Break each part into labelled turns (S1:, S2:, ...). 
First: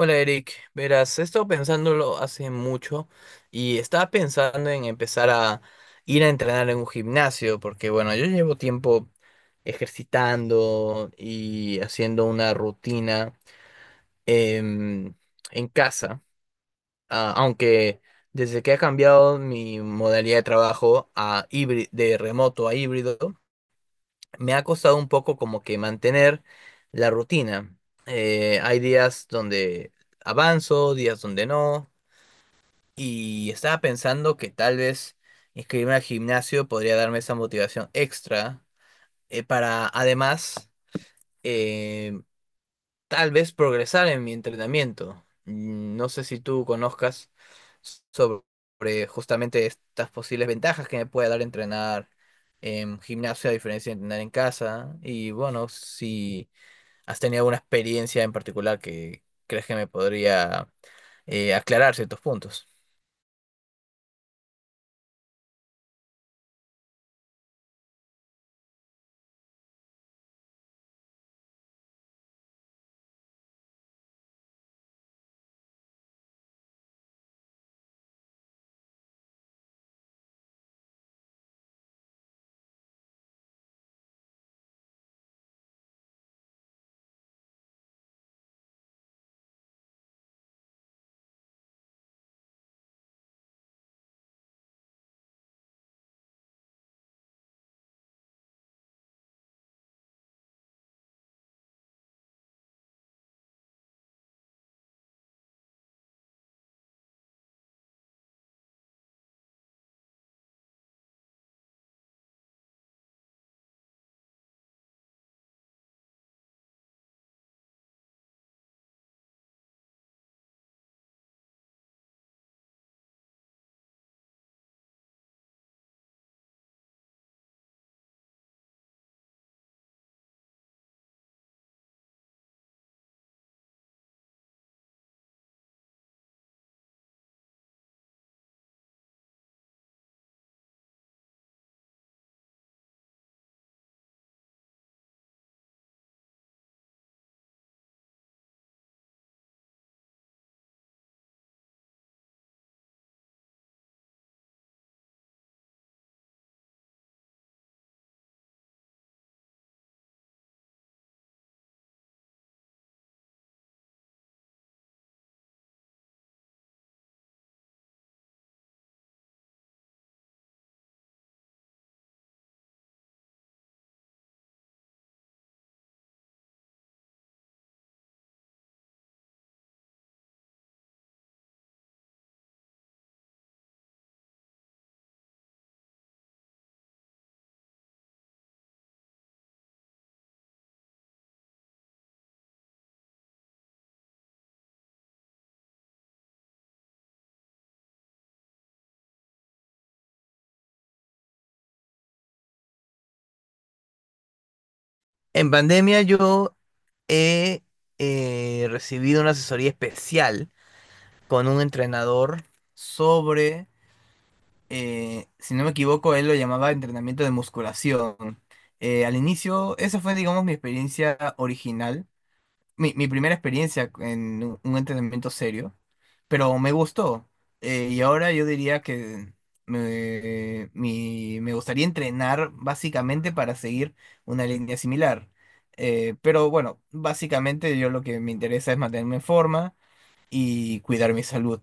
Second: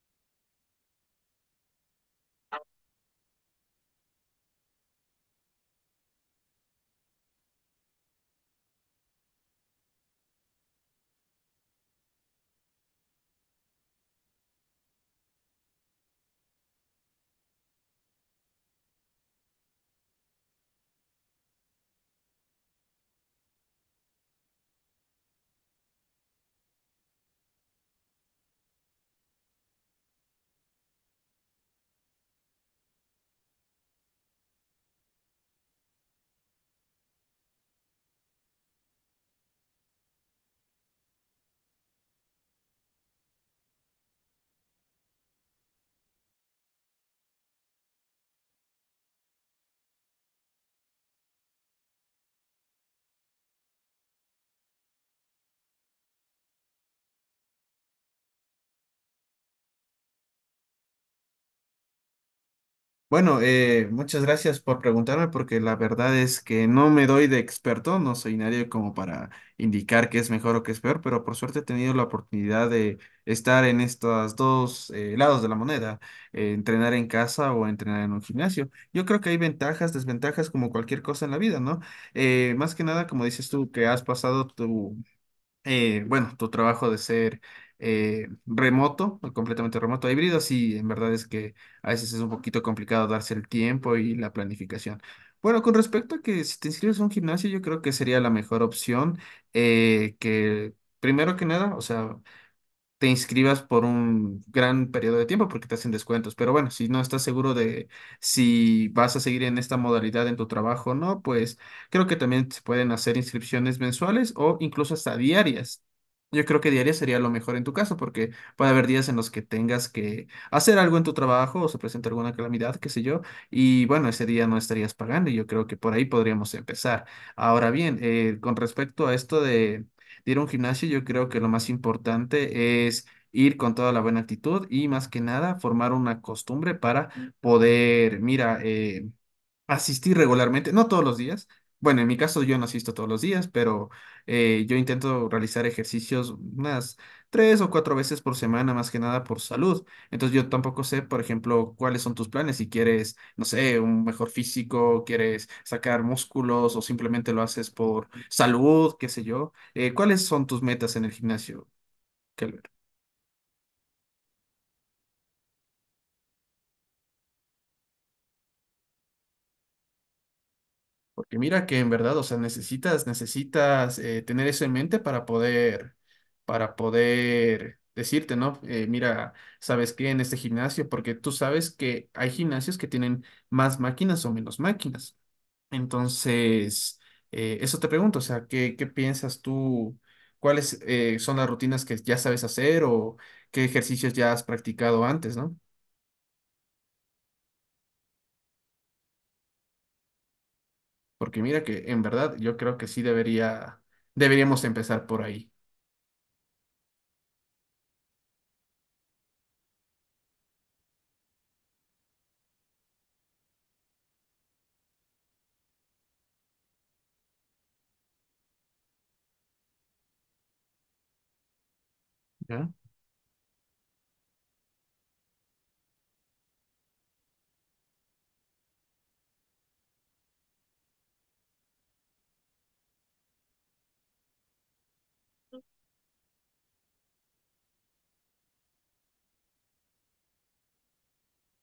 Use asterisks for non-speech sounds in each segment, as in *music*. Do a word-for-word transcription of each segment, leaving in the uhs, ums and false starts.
S1: Hola Eric, verás, he estado pensándolo hace mucho y estaba pensando en empezar a ir a entrenar en un gimnasio, porque bueno, yo llevo tiempo ejercitando y haciendo una rutina em, en casa, ah, aunque desde que ha cambiado mi modalidad de trabajo a híbrido, de remoto a híbrido, me ha costado un poco como que mantener la rutina. Eh, hay días donde avanzo, días donde no. Y estaba pensando que tal vez inscribirme al gimnasio podría darme esa motivación extra eh, para además, eh, tal vez progresar en mi entrenamiento. Mm, no sé si tú conozcas sobre justamente estas posibles ventajas que me puede dar entrenar en gimnasio a diferencia de entrenar en casa. Y bueno, si has tenido alguna experiencia en particular que crees que me podría eh, aclarar ciertos puntos.
S2: Bueno, eh, muchas gracias por preguntarme porque la verdad es que no me doy de experto, no soy nadie como para indicar qué es mejor o qué es peor, pero por suerte he tenido la oportunidad de estar en estos dos eh, lados de la moneda, eh, entrenar en casa o entrenar en un gimnasio. Yo creo que hay ventajas, desventajas como cualquier cosa en la vida, ¿no? Eh, más que nada, como dices tú, que has pasado tu eh, bueno, tu trabajo de ser eh, remoto, o completamente remoto, híbrido, sí, en verdad es que a veces es un poquito complicado darse el tiempo y la planificación. Bueno, con respecto a que si te inscribes a un gimnasio, yo creo que sería la mejor opción eh, que, primero que nada, o sea, te inscribas por un gran periodo de tiempo porque te hacen descuentos. Pero bueno, si no estás seguro de si vas a seguir en esta modalidad en tu trabajo o no, pues creo que también se pueden hacer inscripciones mensuales o incluso hasta diarias. Yo creo que diarias sería lo mejor en tu caso porque puede haber días en los que tengas que hacer algo en tu trabajo o se presenta alguna calamidad, qué sé yo, y bueno, ese día no estarías pagando y yo creo que por ahí podríamos empezar. Ahora bien, eh, con respecto a esto de de ir a un gimnasio, yo creo que lo más importante es ir con toda la buena actitud y más que nada formar una costumbre para poder, mira, eh, asistir regularmente, no todos los días. Bueno, en mi caso yo no asisto todos los días, pero eh, yo intento realizar ejercicios unas tres o cuatro veces por semana, más que nada por salud. Entonces yo tampoco sé, por ejemplo, cuáles son tus planes, si quieres, no sé, un mejor físico, quieres sacar músculos o simplemente lo haces por salud, qué sé yo. Eh, ¿cuáles son tus metas en el gimnasio? Que mira que en verdad, o sea, necesitas, necesitas eh, tener eso en mente para poder, para poder decirte, ¿no? Eh, mira, ¿sabes qué? En este gimnasio, porque tú sabes que hay gimnasios que tienen más máquinas o menos máquinas. Entonces, eh, eso te pregunto, o sea, ¿qué, qué piensas tú? ¿Cuáles eh, son las rutinas que ya sabes hacer o qué ejercicios ya has practicado antes, no? Porque mira que en verdad yo creo que sí debería, deberíamos empezar por
S1: En
S2: ahí.
S1: pandemia yo he eh, recibido una asesoría especial con un entrenador sobre, eh, si no me equivoco, él lo llamaba entrenamiento de musculación. Eh, al inicio, esa fue, digamos, mi experiencia original,
S2: ¿Ya?
S1: mi, mi primera experiencia en un un entrenamiento serio, pero me gustó. Eh, y ahora yo diría que me, mi- me gustaría entrenar básicamente para seguir una línea similar. Eh, pero bueno, básicamente yo lo que me interesa es mantenerme en forma y cuidar mi salud.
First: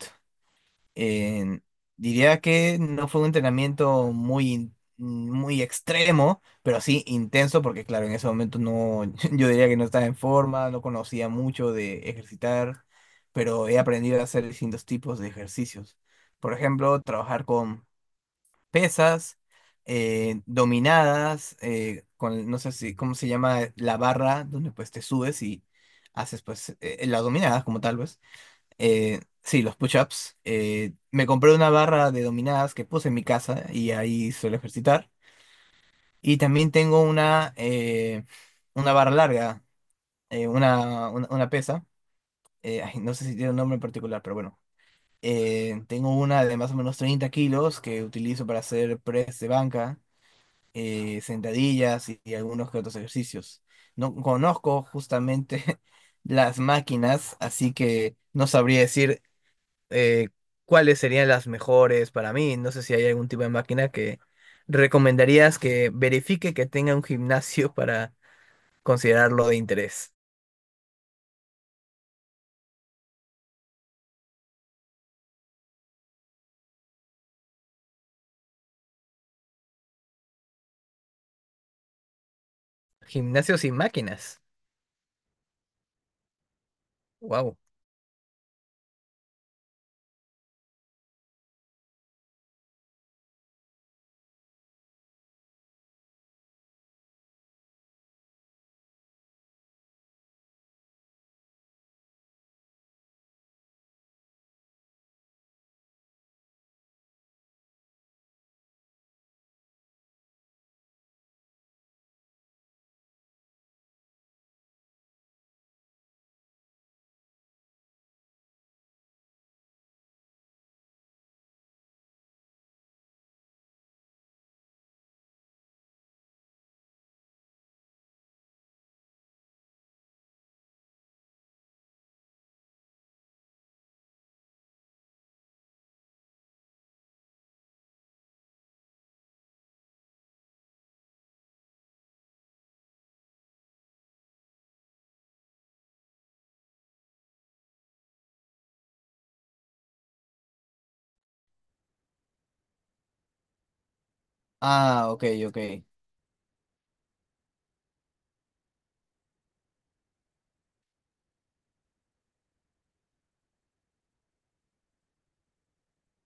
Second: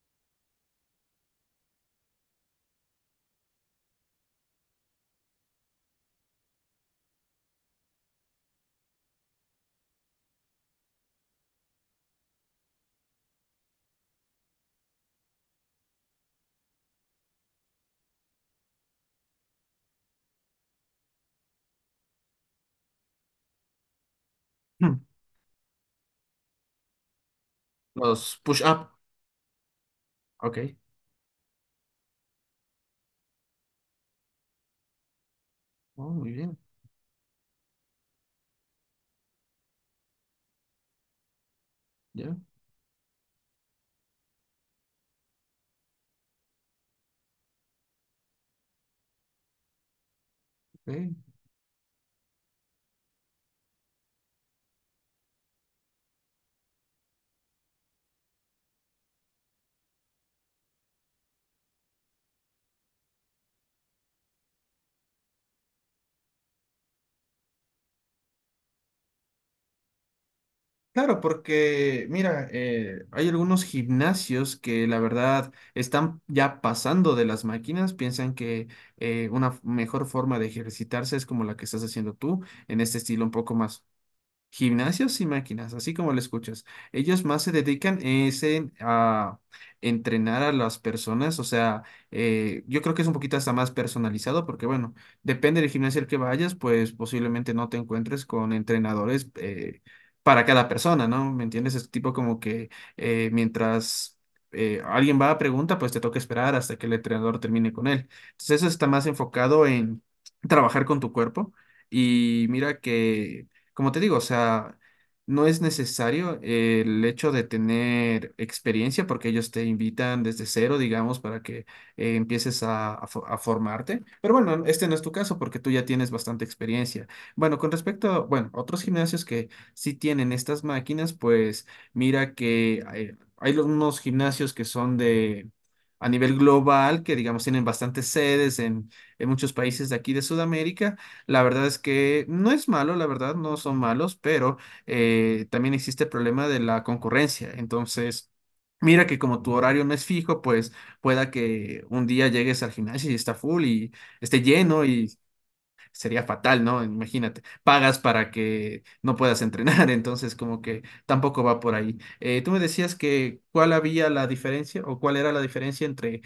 S1: eh, Diría que no fue un entrenamiento muy, in- muy extremo, pero sí intenso, porque claro, en ese momento no, *laughs* yo diría que no estaba en forma, no conocía mucho de ejercitar, pero he aprendido a hacer distintos tipos de ejercicios. Por ejemplo, trabajar con pesas, eh, dominadas, eh, con, no sé si, ¿cómo se llama? La barra, donde pues te
S2: *clears throat*
S1: subes y haces pues eh, las dominadas como tal, vez
S2: Los push-up.
S1: eh, sí, los push-ups.
S2: Ok.
S1: Eh, me compré una barra de dominadas que puse en mi casa y ahí suelo ejercitar.
S2: Oh, muy
S1: Y
S2: bien.
S1: también tengo una, eh, una barra larga, eh, una, una, una pesa.
S2: Ya.
S1: Eh, ay, no sé si tiene un nombre en particular, pero bueno. Eh, tengo una de más o menos treinta kilos que utilizo para hacer press de banca, eh,
S2: Ok.
S1: sentadillas y, y algunos que otros ejercicios. No conozco justamente *laughs* las máquinas, así que no sabría decir eh, cuáles serían las mejores para mí. No sé si hay algún tipo de máquina que recomendarías que verifique que tenga un gimnasio *laughs* para considerarlo de interés.
S2: Claro, porque mira, eh, hay algunos gimnasios que la verdad están ya pasando de las máquinas, piensan que eh, una f- mejor forma de ejercitarse es como la que estás haciendo tú, en este estilo un poco
S1: Gimnasios y
S2: más.
S1: máquinas.
S2: Gimnasios y máquinas, así como lo escuchas. Ellos más se
S1: Wow.
S2: dedican es en, a entrenar a las personas, o sea, eh, yo creo que es un poquito hasta más personalizado porque, bueno, depende del gimnasio al que vayas, pues posiblemente no te encuentres con entrenadores eh, para cada persona, ¿no? ¿Me entiendes? Es tipo como que eh, mientras eh, alguien va a pregunta, pues te toca esperar hasta que el entrenador termine con él. Entonces eso está más enfocado en trabajar con tu cuerpo. Y mira que como te digo, o sea, no es necesario eh, el hecho de tener experiencia porque ellos te invitan desde cero, digamos, para que eh, empieces a, a fo- a formarte. Pero bueno, este no es tu caso porque tú ya tienes bastante experiencia. Bueno, con respecto a, bueno, otros gimnasios que sí tienen estas máquinas, pues mira que hay, hay lo- unos gimnasios que son de a nivel global, que digamos tienen bastantes sedes en, en muchos países de aquí de Sudamérica. La verdad es que no es malo, la verdad, no son malos, pero eh, también existe el problema de la concurrencia. Entonces, mira que como tu horario no es fijo, pues pueda que un día llegues al gimnasio y está full y esté lleno
S1: Ah,
S2: y
S1: ok, ok.
S2: sería fatal, ¿no? Imagínate, pagas para que no puedas entrenar, *laughs* entonces como que tampoco va por ahí. Eh, tú me decías que cuál había la diferencia o cuál era la diferencia entre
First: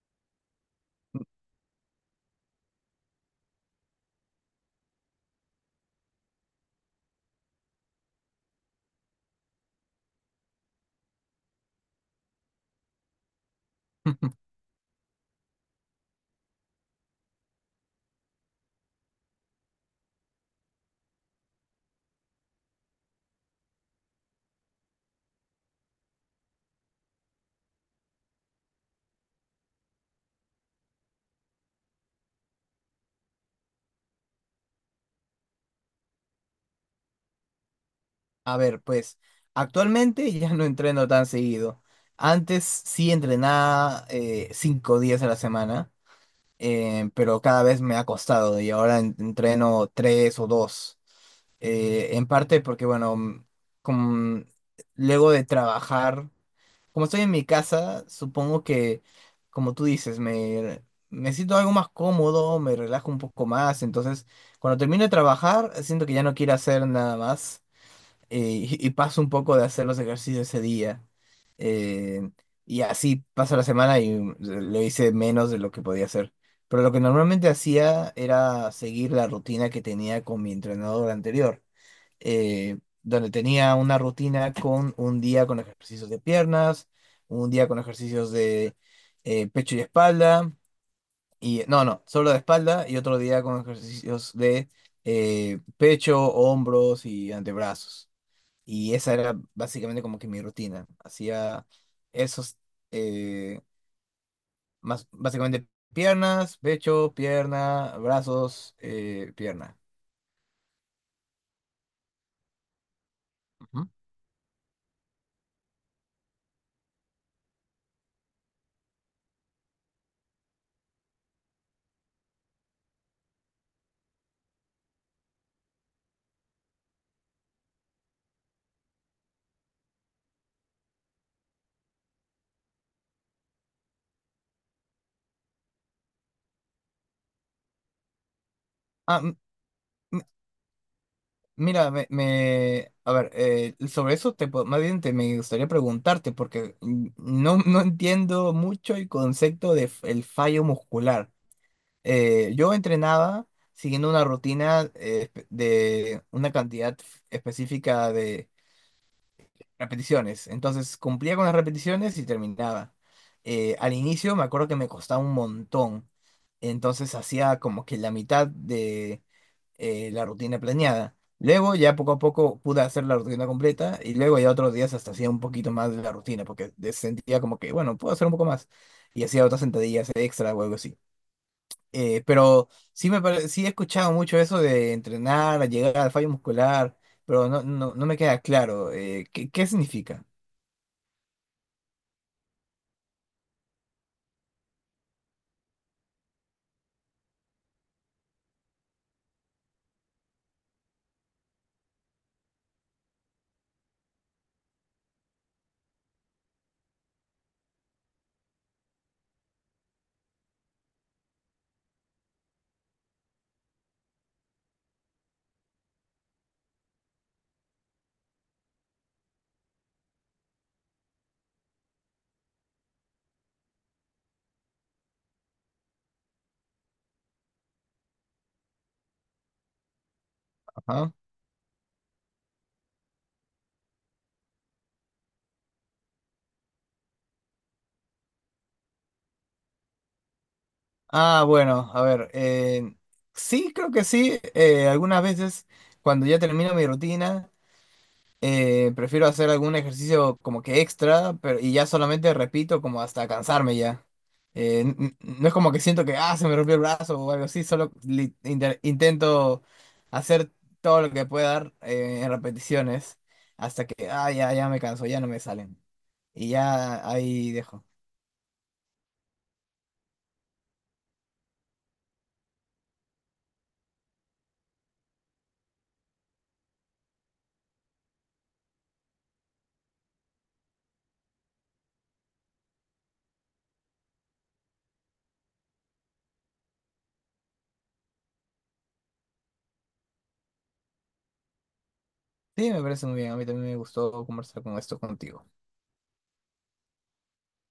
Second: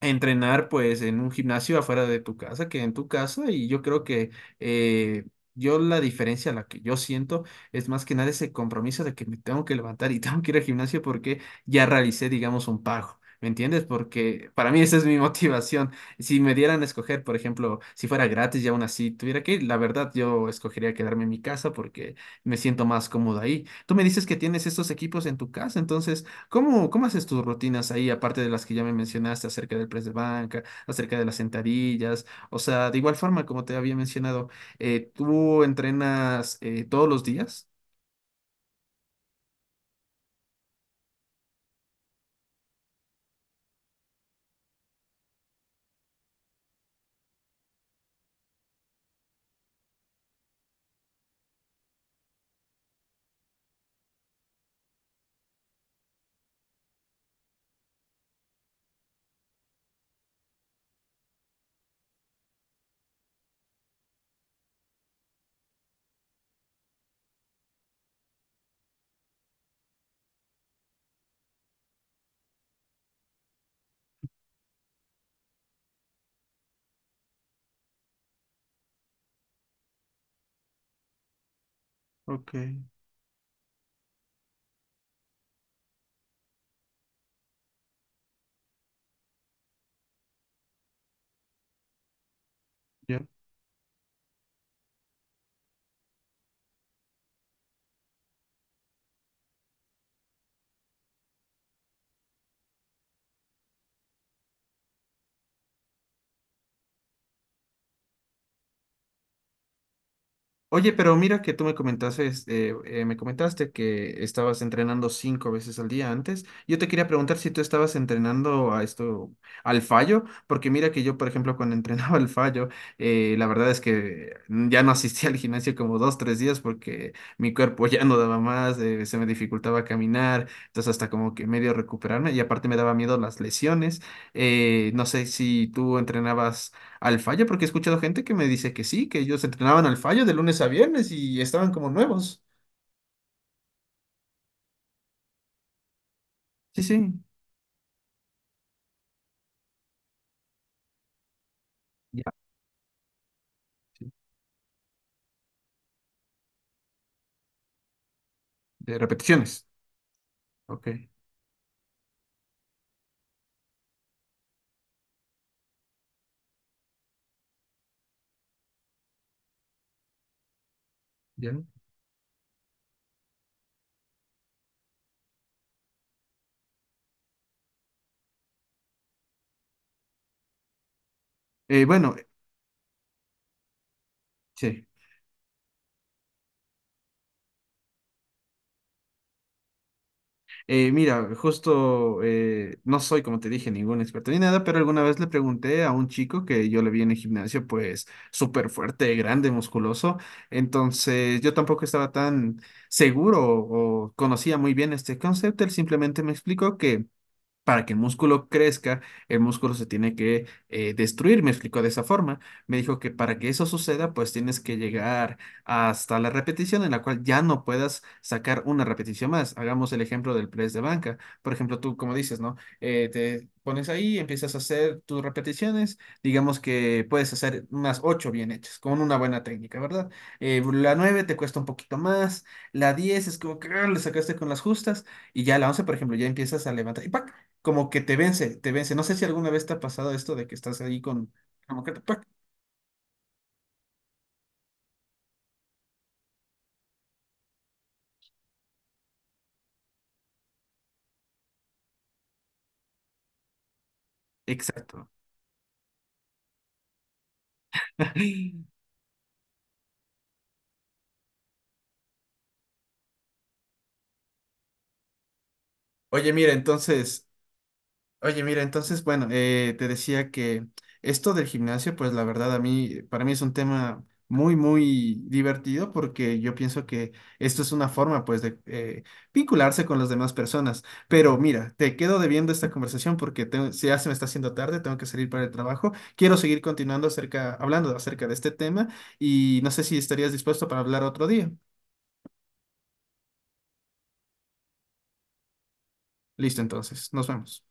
S2: entrenar pues en un gimnasio afuera de tu casa que en tu casa y yo creo que eh, yo la diferencia la que yo siento es más que nada ese compromiso de que me tengo que levantar y *laughs* tengo que ir al gimnasio porque ya realicé digamos un pago. ¿Me entiendes?
S1: *laughs*
S2: Porque para mí esa es mi *laughs* motivación. Si me dieran a escoger, por ejemplo, si fuera gratis y aún así tuviera que ir, la verdad yo escogería quedarme en mi casa porque me siento más cómodo ahí. Tú me dices que tienes estos equipos en tu casa, entonces ¿cómo, cómo haces tus rutinas ahí, aparte de las que ya me mencionaste acerca del press de banca, acerca de las sentadillas? O sea, de igual forma, como te había mencionado, eh, ¿tú entrenas eh, todos los días?
S1: A ver, pues actualmente ya no entreno tan seguido. Antes sí entrenaba eh, cinco días a la semana, eh, pero cada vez me ha costado y ahora en- entreno tres o dos, eh, en parte porque, bueno, mm, como, luego de trabajar, como estoy en mi casa, supongo que, como tú dices, me, me siento algo más cómodo, me relajo un poco más, entonces cuando termino de trabajar, siento que ya no quiero hacer nada más, eh, y, y paso un poco de hacer los ejercicios ese día. eh, y así pasa la semana y mm, lo hice menos de lo que podía hacer. Pero lo que normalmente hacía era seguir la rutina que tenía con mi entrenador anterior,
S2: Ok,
S1: eh, donde tenía una rutina con un día con ejercicios de piernas, un día con ejercicios de eh, pecho y espalda, y no, no, solo de espalda, y otro
S2: ya.
S1: día con ejercicios de eh, pecho, hombros y antebrazos. Y esa era básicamente como que mi rutina. Hacía esos, eh, más básicamente piernas, pecho, pierna, brazos, eh, pierna.
S2: Oye, pero mira que tú me comentaste, eh, eh, me comentaste
S1: Ujú.
S2: que estabas entrenando cinco veces al día antes. Yo te quería preguntar si tú estabas entrenando a esto, al fallo, porque mira que yo, por ejemplo, cuando *laughs* entrenaba al fallo, eh, la verdad es que ya no asistía al gimnasio como dos, tres días porque mi cuerpo *laughs* ya no daba más, eh, se me dificultaba caminar, entonces hasta como que medio recuperarme y aparte me daba miedo las lesiones. Eh, no sé si tú entrenabas. Al fallo, porque he escuchado gente que me dice que sí, que
S1: Ah, mm,
S2: ellos entrenaban al fallo de lunes a viernes y estaban como
S1: mira, me,
S2: nuevos.
S1: me- a ver, eh, sobre eso te, po- más bien te, me gustaría preguntarte, porque
S2: Sí,
S1: mm,
S2: sí.
S1: no, no entiendo mucho el concepto de f- el fallo muscular.
S2: Ya.
S1: Eh, yo entrenaba siguiendo
S2: Sí.
S1: una rutina eh, espe- de una cantidad f- específica de
S2: De repeticiones.
S1: repeticiones.
S2: Ok,
S1: Entonces cumplía con las repeticiones y terminaba. Eh, al inicio me acuerdo que me costaba un montón. Entonces hacía como que la mitad eh, la rutina planeada.
S2: ya.
S1: Luego ya poco a poco pude hacer la rutina completa y luego ya otros días hasta hacía un poquito más de la rutina porque de- sentía como que, bueno, puedo hacer un poco más. Y hacía otras sentadillas extra o algo así.
S2: Eh, bueno,
S1: Eh, pero sí, me pare- sí he escuchado mucho eso
S2: sí.
S1: de entrenar, llegar al fallo muscular, pero no, no, no me queda claro eh, qué, qué significa.
S2: Eh, mira, justo eh, no soy, como te dije, ningún experto ni nada, pero alguna vez le pregunté a un chico que yo le vi en el gimnasio, pues súper fuerte, grande, musculoso. Entonces yo tampoco estaba tan seguro o conocía muy bien este concepto. Él simplemente me explicó que para que el músculo crezca, el músculo se tiene que eh, destruir, me explicó de esa forma. Me dijo que para que eso suceda, pues tienes que llegar hasta la repetición en la cual ya no puedas sacar una repetición más. Hagamos el ejemplo del press de banca. Por ejemplo, tú, como dices, ¿no? Eh, te pones ahí, empiezas a hacer tus repeticiones. Digamos que puedes hacer unas ocho bien hechas, con una buena técnica, ¿verdad? Eh, la
S1: Ajá.
S2: nueve te cuesta un poquito más. La diez es como que ah, le sacaste con las justas. Y ya la once por ejemplo, ya empiezas a levantar. Y ¡pac! Como que te vence, te vence. No sé si alguna vez te ha pasado esto de que estás ahí con...
S1: Ah,
S2: como
S1: bueno,
S2: que te...
S1: a
S2: ¡pac!
S1: ver, eh, sí, creo que sí. Eh, algunas veces cuando ya termino mi rutina, eh, prefiero hacer algún ejercicio como que extra, pero y ya solamente repito como hasta cansarme ya. Eh, n-
S2: Exacto.
S1: n- no es como que siento que ah, se me rompió el brazo o algo así, solo li- inter-
S2: *laughs*
S1: intento hacer todo lo que pueda dar, eh, en repeticiones hasta que ah, ya, ya me canso, ya no me salen.
S2: Oye,
S1: Y
S2: mira,
S1: ya
S2: entonces,
S1: ahí dejo.
S2: Oye, mira, entonces, bueno, eh, te decía que esto del gimnasio, pues la verdad a mí, para mí es un tema muy, muy divertido porque yo pienso que esto es una forma, pues, de eh, vincularse con las demás personas. Pero mira, te quedo debiendo esta conversación porque tengo- si ya se me está haciendo tarde, tengo que salir para el trabajo. Quiero seguir continuando acerca, hablando acerca de este tema y no sé si estarías dispuesto para hablar otro día.
S1: Sí, me parece muy bien. A mí también me gustó conversar con esto contigo.
S2: Listo, entonces, nos vemos.